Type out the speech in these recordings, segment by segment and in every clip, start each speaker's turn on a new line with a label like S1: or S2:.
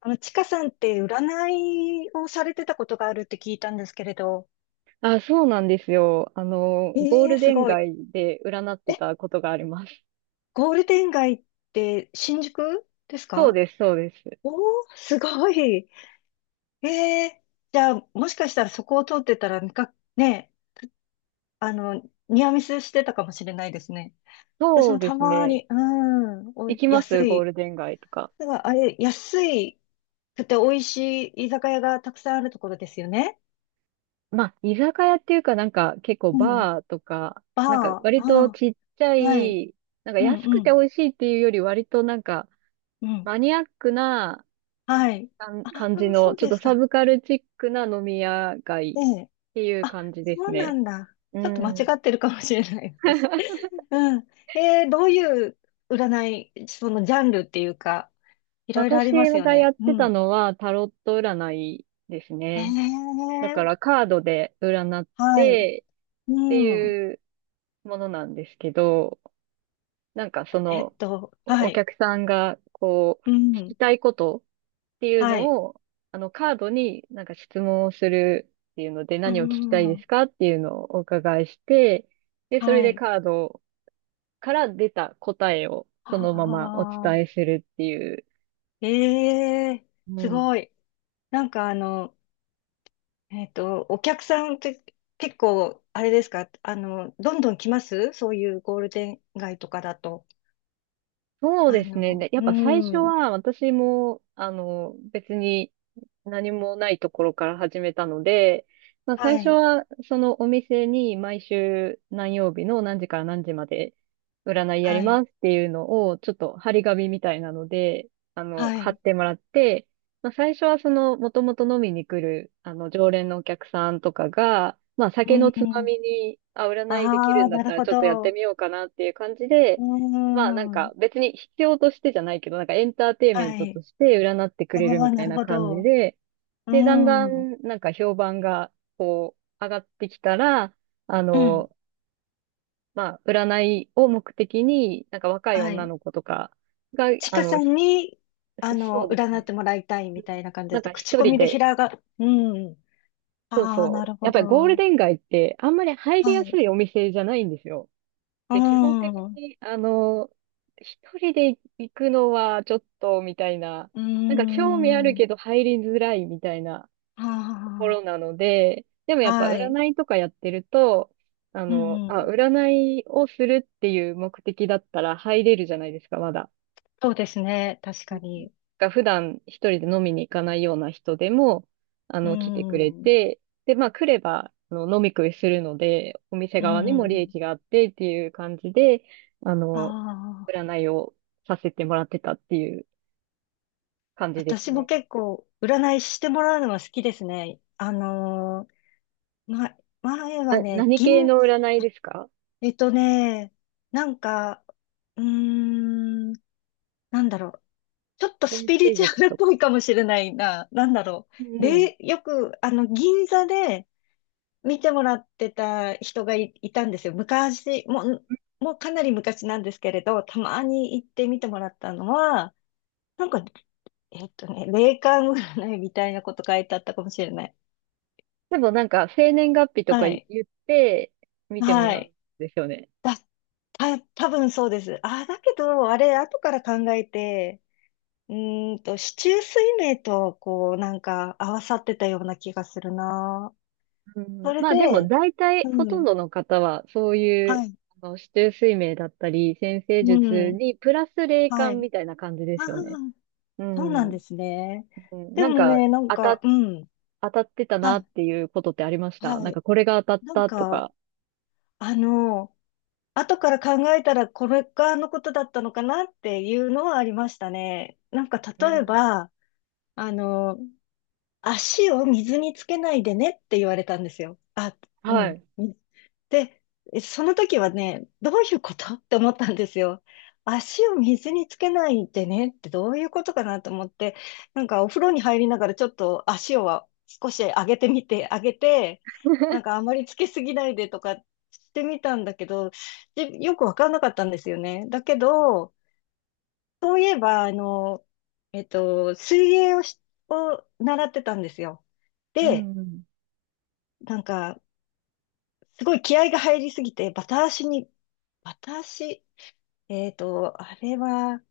S1: あの、ちかさんって占いをされてたことがあるって聞いたんですけれど。
S2: あ、そうなんですよ。ゴー
S1: ええ、
S2: ルデ
S1: す
S2: ン
S1: ごい。
S2: 街で占って
S1: え、
S2: たことがあります。
S1: ゴールデン街って新宿です
S2: そう
S1: か？
S2: です、そうです。
S1: おー、すごい。ええ、じゃあ、もしかしたらそこを通ってたら、みか、ね、あの、ニアミスしてたかもしれないですね。私
S2: そう
S1: も
S2: で
S1: た
S2: す
S1: ま
S2: ね。
S1: に、うん、お
S2: 行
S1: い、
S2: きます
S1: 安
S2: ゴー
S1: い。
S2: ルデン街とか。
S1: だからあれ、安いくて美味しい居酒屋がたくさんあるところですよね。
S2: まあ、居酒屋っていうか結構
S1: うん。
S2: バーとか、
S1: バー、
S2: なんか
S1: あ
S2: 割と
S1: あ、
S2: ちっちゃ
S1: はい。
S2: い、なんか
S1: うん、
S2: 安
S1: う
S2: くて
S1: ん、
S2: 美味しいっていうより割となんか
S1: うん。
S2: マニアックな
S1: はい。
S2: 感
S1: あ
S2: 感じ
S1: あ、そ
S2: の、
S1: う
S2: ちょっ
S1: で
S2: と
S1: し
S2: サ
S1: た。
S2: ブカルチックな飲み屋
S1: え
S2: 街
S1: え。
S2: っていう
S1: あ、
S2: 感じです
S1: そうな
S2: ね。
S1: んだ。
S2: う
S1: ちょっと間違
S2: ん。
S1: ってるかもしれない、私。うん。えー、どういう占い、そのジャンルっていうか、いろいろあ
S2: 私
S1: りますよ
S2: がや
S1: ね。
S2: っ
S1: う
S2: てた
S1: ん。
S2: のはタロット占いです
S1: え
S2: ね。だか
S1: え、
S2: らカードで占っ
S1: はい。
S2: て
S1: う
S2: って
S1: ん。
S2: いうものなんですけど、なんかその、
S1: は
S2: お
S1: い。
S2: 客さんがこう
S1: う
S2: 聞き
S1: ん。
S2: たいことっていう
S1: はい。
S2: のを、あのカードになんか質問をするっていうので、
S1: う
S2: 何を聞きたいで
S1: ん。
S2: すかっていうのをお伺いして、で、それ
S1: は
S2: で
S1: い。
S2: カードから出た答えをそのままお
S1: あ
S2: 伝え
S1: あ、
S2: するっていう。
S1: ええ、
S2: う
S1: す
S2: ん。
S1: ごい。なんかあの、お客さんって結構、あれですか、あの、どんどん来ますそういうゴールデン街とかだと。
S2: そう
S1: あ
S2: ですね。で、
S1: の、
S2: やっ
S1: う
S2: ぱ最初
S1: ん、
S2: は私も、あの、別に何もないところから始めたので、まあ最
S1: は
S2: 初
S1: い、
S2: はそのお店に、毎週何曜日の何時から何時まで占いやり
S1: はい、
S2: ますっていうのをちょっと張り紙みたいなので、あの、
S1: は
S2: 貼っ
S1: い、
S2: てもらって、まあ最初はその元々飲みに来る、あの、常連のお客さんとかが、まあ
S1: う
S2: 酒のつま
S1: ん、
S2: みに、あ、占いでき
S1: あ
S2: る
S1: あ、
S2: んだっ
S1: なる
S2: たら
S1: ほ
S2: ちょっとやって
S1: ど、
S2: みようかなっていう感じ
S1: う
S2: で、まあなんか
S1: ん、
S2: 別に必要としてじゃないけど、なんかエンターテインメン
S1: は
S2: ト
S1: い、
S2: として占ってく
S1: あ
S2: れる
S1: あ、
S2: みた
S1: な
S2: い
S1: る
S2: な
S1: ほ
S2: 感じ
S1: ど、
S2: で、
S1: う
S2: で、だんだ
S1: ん、うん、
S2: んなんか評判が上がってきたら、あの、まあ占いを目的に、なんか若い
S1: は
S2: 女
S1: い。
S2: の子とかが、
S1: ちかさんに、あ
S2: そ
S1: の、
S2: うです
S1: 占っ
S2: ね。
S1: てもらいたい
S2: う
S1: み
S2: ん。
S1: たいな感
S2: な
S1: じ
S2: ん
S1: で、
S2: か一
S1: 口コ
S2: 人
S1: ミで
S2: で、
S1: 平が、うん、
S2: そう
S1: ああ、な
S2: そう。
S1: る
S2: や
S1: ほ
S2: っぱりゴール
S1: ど、
S2: デン街ってあんまり入り
S1: は
S2: やす
S1: い、
S2: いお店じゃないんですよ。
S1: う
S2: で、基本的
S1: ん、
S2: に、あの、一人で行くのはちょっと、みたいな、
S1: うー
S2: なんか興味ある
S1: ん。
S2: けど入りづらいみたいなところ
S1: あ
S2: なので、でも
S1: あ、
S2: やっぱ
S1: はい。
S2: 占いとかやってると、
S1: う
S2: あ、
S1: ん。
S2: 占いをするっていう目的だったら入れるじゃないですか、まだ。
S1: そうですね。確
S2: う
S1: か
S2: ん。
S1: に。
S2: が普段一人で飲みに行かないような人でも、あ
S1: う
S2: の、来てくれ
S1: ん。
S2: て、で、まあ来れば、あの、飲み食いするので、お店
S1: う
S2: 側にも利
S1: ん。
S2: 益があってっていう感じで、あ
S1: あ
S2: の、
S1: あ、
S2: 占いをさせてもらってたっていう感じです
S1: 私も
S2: ね。
S1: 結構、占いしてもらうのは好きですね。あのーま、前はね、
S2: 何系
S1: 銀、
S2: の占いですか？
S1: えっとね、なんか、うーん、なんだろう。ちょっとス
S2: 先
S1: ピリ
S2: 生
S1: チュ
S2: 術
S1: アルっ
S2: と
S1: ぽ
S2: か。
S1: いかもしれないな。なんだろ
S2: う
S1: う。
S2: ん。
S1: で、よく、あの、銀座で、見てもらってた人がい、いたんですよ。昔、もう、もうかなり昔なんですけれど、たまに行って見てもらったのは、なんか、霊感占いみたいなこと書いてあったかもしれない。
S2: でもなんか、生年月日とか
S1: は
S2: 言
S1: い。
S2: って、見ても
S1: は
S2: らうん
S1: い。
S2: ですよね。
S1: だ、た、多分そうです。あ、だけど、あれ、後から考えて、うーんと、四柱推命と、こう、なんか、合わさってたような気がするな。
S2: う
S1: そ
S2: ん、
S1: れ
S2: まあでも
S1: で、
S2: 大体
S1: う
S2: ほとん
S1: ん。
S2: どの方はそうい
S1: は
S2: う、
S1: い。
S2: あの、指定睡眠だったり先生
S1: う
S2: 術
S1: ん。
S2: にプラス霊
S1: は
S2: 感
S1: い。
S2: みたいな感じで
S1: ああ、
S2: すよね。う
S1: そうな
S2: ん。
S1: ん
S2: う
S1: ですね。
S2: ん。
S1: で
S2: なん
S1: も
S2: か
S1: ね、なん
S2: 当
S1: か、
S2: た、
S1: うん。
S2: 当たってた
S1: は
S2: なっ
S1: い、
S2: ていうことってありました？
S1: は
S2: なん
S1: い。
S2: かこれが当た
S1: なん
S2: ったと
S1: か、
S2: か。
S1: あの、後から考えたらこれがあのことだったのかなっていうのはありましたね。なんか、
S2: う
S1: 例え
S2: ん。
S1: ば、あの、足を水につけないでねって言われたんですよ。あ、う
S2: は
S1: ん。
S2: い。
S1: で、その時はね、どういうことって思ったんですよ。足を水につけないでねってどういうことかなと思って、なんかお風呂に入りながらちょっと足を少し上げてみて、上げて、なんかあまりつけすぎないでとかしてみたんだけど、でよくわかんなかったんですよね。だけど、そういえば、あの、水泳をし、を習ってたんですよ。
S2: う
S1: で、
S2: んうん。
S1: なんか、すごい気合が入りすぎて、バタ足に、バタ足、あれは、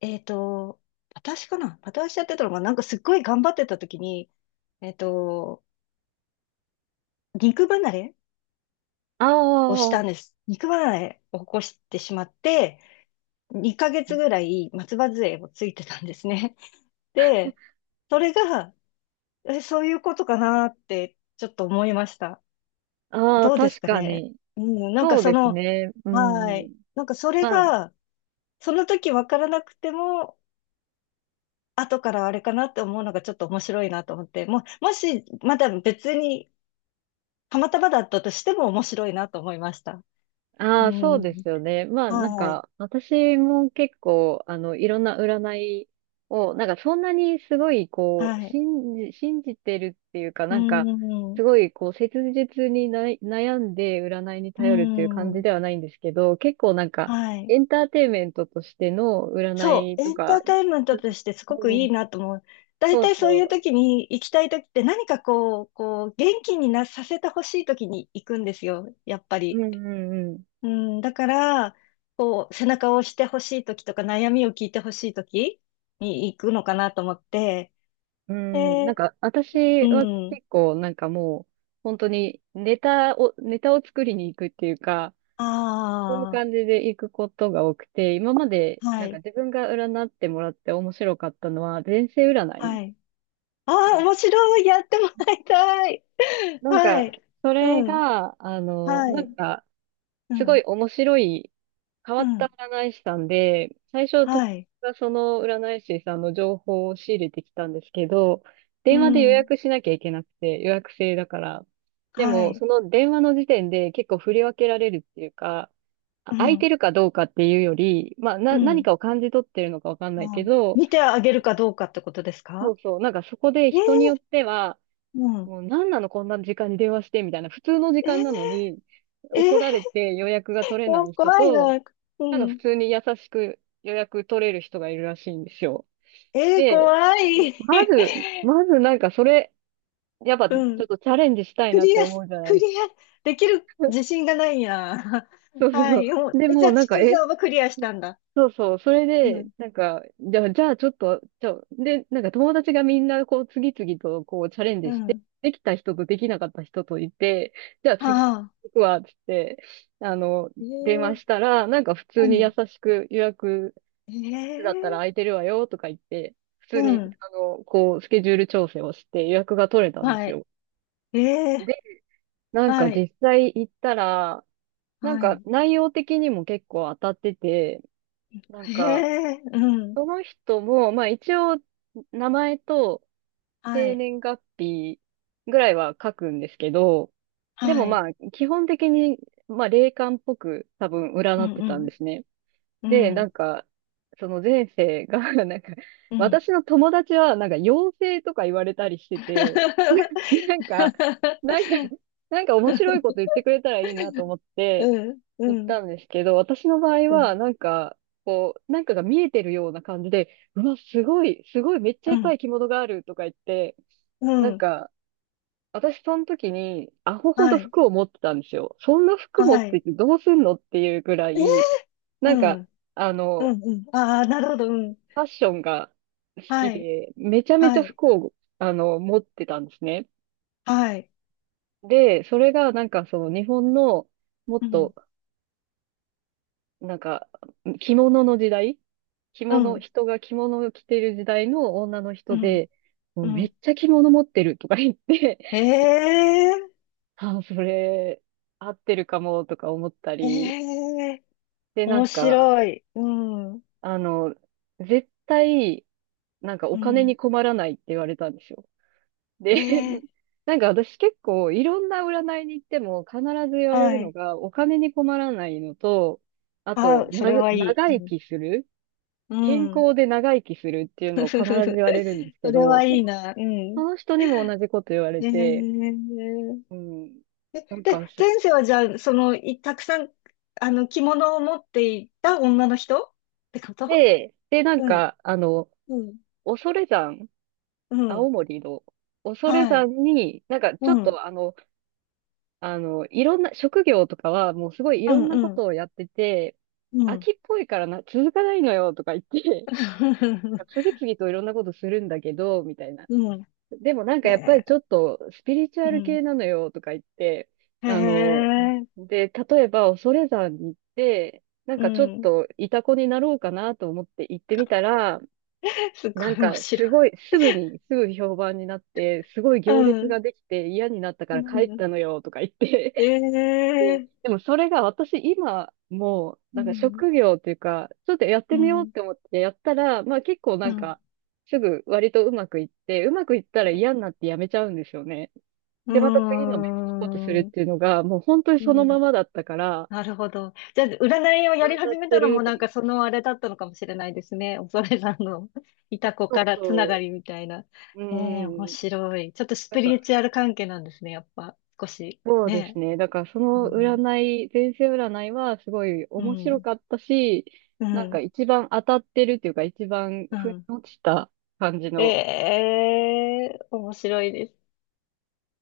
S1: えっと、バタ足かなバタ足やってたのが、なんかすっごい頑張ってた時に、えっと、肉離れ
S2: あ
S1: をした
S2: あ、
S1: んです。肉離れを起こしてしまって、2ヶ月ぐらい松葉杖をついてたんですね。で、それが、え、そういうことかなって、ちょっと思いました。
S2: ああ、
S1: どうです
S2: 確
S1: か
S2: か
S1: ね。
S2: に。
S1: うん、なんか
S2: そう
S1: そ
S2: です
S1: の、
S2: ね。う
S1: はい。
S2: ん。
S1: なんかそれ
S2: まあ、
S1: が、その時わからなくても、後からあれかなって思うのがちょっと面白いなと思って、もう、もし、まだ別に、たまたまだったとしても面白いなと思いました。
S2: あ
S1: う
S2: あ、そう
S1: ん。
S2: ですよね。まあ、なん
S1: はい。
S2: か、私も結構、あの、いろんな占いを、なんか、そんなにすごい、こう、
S1: はい。
S2: 信じてるっていうか、
S1: う
S2: なんか、
S1: ん。
S2: すごい、こう、切実にな悩んで占いに
S1: う
S2: 頼るっていう感じ
S1: ん。
S2: ではないんですけど、結構なんか、
S1: はい。
S2: エンターテインメントとしての占
S1: そ
S2: い
S1: う、
S2: と
S1: エンタ
S2: か、
S1: ーテインメントとしてすごく
S2: う
S1: いい
S2: ん、
S1: なと思う。大
S2: そう
S1: 体そういう
S2: そ
S1: 時に行きたい時って何かこう、こう、元気になさせてほしい時に行くんですよ、やっぱ
S2: う、う
S1: り。
S2: んうんうん。
S1: うん、だから、こう、背中を押してほしい時とか悩みを聞いてほしい時に行くのかなと思って。
S2: うん、なん
S1: で、
S2: か、私
S1: う
S2: は
S1: ん、
S2: 結構、なんかもう、本当にネタを作りに行くっていうか、そういう
S1: あ
S2: 感じで行くことが多くて、今まで、
S1: あ、は
S2: なんか
S1: い、
S2: 自分が占ってもらって面白かったのは、前世占い
S1: はい。あ
S2: な
S1: あ、面白い、やってもらいたい。
S2: なん
S1: は
S2: か、
S1: い、
S2: それ
S1: うん、
S2: が、あの、
S1: は
S2: な
S1: い、
S2: んか、
S1: う
S2: すご
S1: ん、
S2: い面白い、変わ
S1: う
S2: った
S1: ん、
S2: 占い師さんで、最初友達
S1: はい、
S2: がその占い師さんの情報を仕入れてきたんですけど、
S1: う
S2: 電話で予
S1: ん。
S2: 約しなきゃいけなくて、予約制だから。で
S1: は
S2: も、
S1: い。
S2: その電話の時点で結構振り分けられるっていうか、あ、
S1: う
S2: 空いて
S1: ん。
S2: るかどうかっていうより、まあ、
S1: う
S2: 何
S1: ん。
S2: かを感じ取ってるのかわかんない
S1: あ、
S2: けど、
S1: 見てあげるかどうかってことです
S2: そ
S1: か？
S2: うそう、なんかそこで
S1: えー、
S2: 人によっては、
S1: うん。
S2: もう何なのこんな時間に電話してみたいな、普通の時
S1: え
S2: 間なの
S1: ー、
S2: に、
S1: えー、
S2: 怒られて予約が取れな
S1: こ
S2: い人
S1: 怖い
S2: と、
S1: な。う
S2: なんか普
S1: ん。
S2: 通に優しく予約取れる人がいるらしいんですよ。
S1: えー、
S2: で、
S1: 怖
S2: ま
S1: い。
S2: まず、まずなんかそれ、やっぱちょ
S1: うん。
S2: っとチャレンジしたい
S1: ク
S2: なっ
S1: リ
S2: て
S1: ア
S2: 思
S1: し、
S2: うじゃな
S1: ク
S2: い
S1: リ
S2: ですか。
S1: ア、できる自信がないや。
S2: そうそ
S1: はい。
S2: う。
S1: もう
S2: で、
S1: え、じ
S2: も
S1: ゃ
S2: う
S1: あ、
S2: なん
S1: ち
S2: か、
S1: く
S2: え、
S1: さんはクリアしたんだ。
S2: そうそう。それ
S1: う
S2: で、
S1: ん。
S2: なんか、じゃあ、じゃあちょっと、ちょ、で、なんか友達がみんなこう次々とこうチャレン
S1: う
S2: ジして、
S1: ん。
S2: できた人とできなかった人といて、じゃあ
S1: は
S2: 次
S1: あ。
S2: 行くわ、つって、あの、
S1: え
S2: 電話
S1: ー、
S2: したら、なんか普通
S1: う
S2: に優
S1: ん。
S2: しく予約
S1: え
S2: だったら
S1: ー、
S2: 空いてるわよとか言って、普通
S1: う
S2: に、
S1: ん。
S2: あの、こう、スケジュール調整をして予約が取れたんで
S1: は
S2: す
S1: い。
S2: よ。
S1: えー、
S2: で、なんか
S1: はい。
S2: 実際行ったら、なん
S1: は
S2: か
S1: い。
S2: 内容的にも結構当たってて、なんか、
S1: えー、うん。
S2: その人も、まあ一応、名前と
S1: は
S2: 生
S1: い。
S2: 年月日ぐらいは書くんですけど、で
S1: は
S2: もま
S1: い。
S2: あ、基本的に、まあ霊感っぽく多分
S1: う
S2: 占っ
S1: ん
S2: て
S1: う
S2: たんで
S1: ん。
S2: すね。
S1: う
S2: で、な
S1: ん。
S2: んか、その前世が なんか、
S1: うん。
S2: 私の友達は、なんか、妖精とか言われたりしてて、なんか、なんか、なんか面白いこと言ってくれたらいいなと思っ
S1: う
S2: て、
S1: ん。
S2: 行
S1: う
S2: っ
S1: ん。
S2: たんですけど、私の場合
S1: う
S2: は、
S1: ん。
S2: なんか、こう、なんかが見えてるような感じで、うわ、すごい、すごい、めっちゃ
S1: う
S2: いっぱ
S1: ん。
S2: い着物があるとか言って、
S1: う
S2: なん
S1: ん。
S2: か、私その時に、アホほど
S1: はい。
S2: 服を持ってたんですよ。そんな服持っ
S1: は
S2: て
S1: い。
S2: てどうすんのっていうぐら
S1: え、
S2: い、な
S1: う
S2: んか、
S1: ん。
S2: あの、
S1: うん。うん。ああ、なるほど。うん。
S2: ファッションが好き
S1: はい。
S2: で、めちゃめち
S1: は
S2: ゃ
S1: い。
S2: 服を、あの、持ってたんですね。
S1: はい。
S2: で、それがなんかその日本のもっ
S1: うん。
S2: と、なんか、着物の時代着
S1: う
S2: 物、
S1: ん。
S2: 人が着物を着てる時代の女の
S1: う
S2: 人
S1: ん。
S2: で、も
S1: う
S2: うめっ
S1: ん。
S2: ちゃ着物持ってるとか言って、
S1: ええ、
S2: あ、それ、合ってるかもとか思った
S1: え
S2: り、
S1: え、
S2: で、なん
S1: 面
S2: か、
S1: 白い。うん。
S2: あの、絶対、なんか
S1: う
S2: お金に
S1: ん。
S2: 困らないって言われたんですよ。
S1: え
S2: で、
S1: え、
S2: なんか私結構いろんな占いに行っても必ず言われる
S1: は
S2: の
S1: い。
S2: がお金に困らないのと、あ
S1: あ
S2: と、
S1: あ、それはい
S2: 長
S1: い。う
S2: 生
S1: ん。
S2: きする、
S1: う
S2: 健
S1: ん。
S2: 康で長生きするってい うの
S1: ふ
S2: を必
S1: ふふ
S2: ず
S1: ふ、
S2: 言われるんですけ
S1: それ
S2: ど、
S1: はいいな。う
S2: そ
S1: ん。
S2: の人
S1: え
S2: にも同じこと言われて、
S1: ー、
S2: うん。
S1: え、
S2: なん
S1: で、
S2: かし、
S1: 前世はじゃあ、その、いたくさん、あの、着物を持っていた女の人ってこと？
S2: で、なん
S1: うん、
S2: か、あの、
S1: うん、
S2: 恐山、
S1: う
S2: 青
S1: ん、
S2: 森の恐
S1: はい、
S2: 山に、なんかちょっ
S1: うん、
S2: と、あの、あの、いろんな、職業とかはもうすごいい
S1: う
S2: ろ
S1: ん、
S2: んなこ
S1: うん、
S2: とをやってて、
S1: う
S2: 飽
S1: ん。
S2: きっぽいからな、続かないのよとか言って、次 々といろんなことするんだけど、みたいな。
S1: うん、
S2: でもなんか
S1: へ
S2: やっぱり
S1: え、
S2: ちょっとスピリチュ
S1: う
S2: アル
S1: ん、
S2: 系なのよとか言って、
S1: へ
S2: あの、
S1: え、
S2: で、例えば恐山に行って、なん
S1: う
S2: かちょっ
S1: ん。
S2: とイタコになろうかなと思って行ってみたら、
S1: すご
S2: なん
S1: い面
S2: か
S1: 白
S2: す
S1: い。
S2: ごい、すぐに、すぐ評判になって、すごい
S1: う
S2: 行列
S1: ん、
S2: ができて嫌になったか
S1: う
S2: ら帰っ
S1: ん、
S2: たのよとか言って、
S1: え
S2: ね、
S1: え、
S2: でもそれが私今もう
S1: う
S2: なんか
S1: ん、
S2: 職業っていうか、ちょっとやって
S1: う
S2: みようっ
S1: ん、
S2: て思ってやったら、まあ結構
S1: う
S2: なん
S1: ん。
S2: かすぐ割とうまくいって、うまくいったら嫌になってやめちゃうんですよね。
S1: う
S2: で、また次の
S1: ー
S2: 別のことするっ
S1: ん。
S2: ていうのがもう本当に
S1: う
S2: その
S1: ん。
S2: ままだったから、
S1: なるほど。じゃあ、占いを
S2: 当
S1: やり
S2: た
S1: 始
S2: っ
S1: め
S2: て
S1: たの
S2: る
S1: も
S2: と
S1: なん
S2: 思う。
S1: かそのあれだったのかもしれないですね。恐れさんの いた子からつなが
S2: そ
S1: りみたいな。
S2: う。う
S1: ええ、面
S2: ん。
S1: 白い。ちょっとス
S2: だ
S1: ピ
S2: か
S1: リ
S2: ら、
S1: チュアル関係なんですね、やっぱ。少し。
S2: そうです
S1: ね。
S2: ね。だからそ
S1: う
S2: の占
S1: ん。
S2: い、前世占いはすごい
S1: う
S2: 面白
S1: ん。
S2: かったし、
S1: う
S2: なんか
S1: ん。
S2: 一番当たってるっていうか一番
S1: う
S2: 腑に
S1: ん。
S2: 落ちた感じの
S1: ええ、面白いです。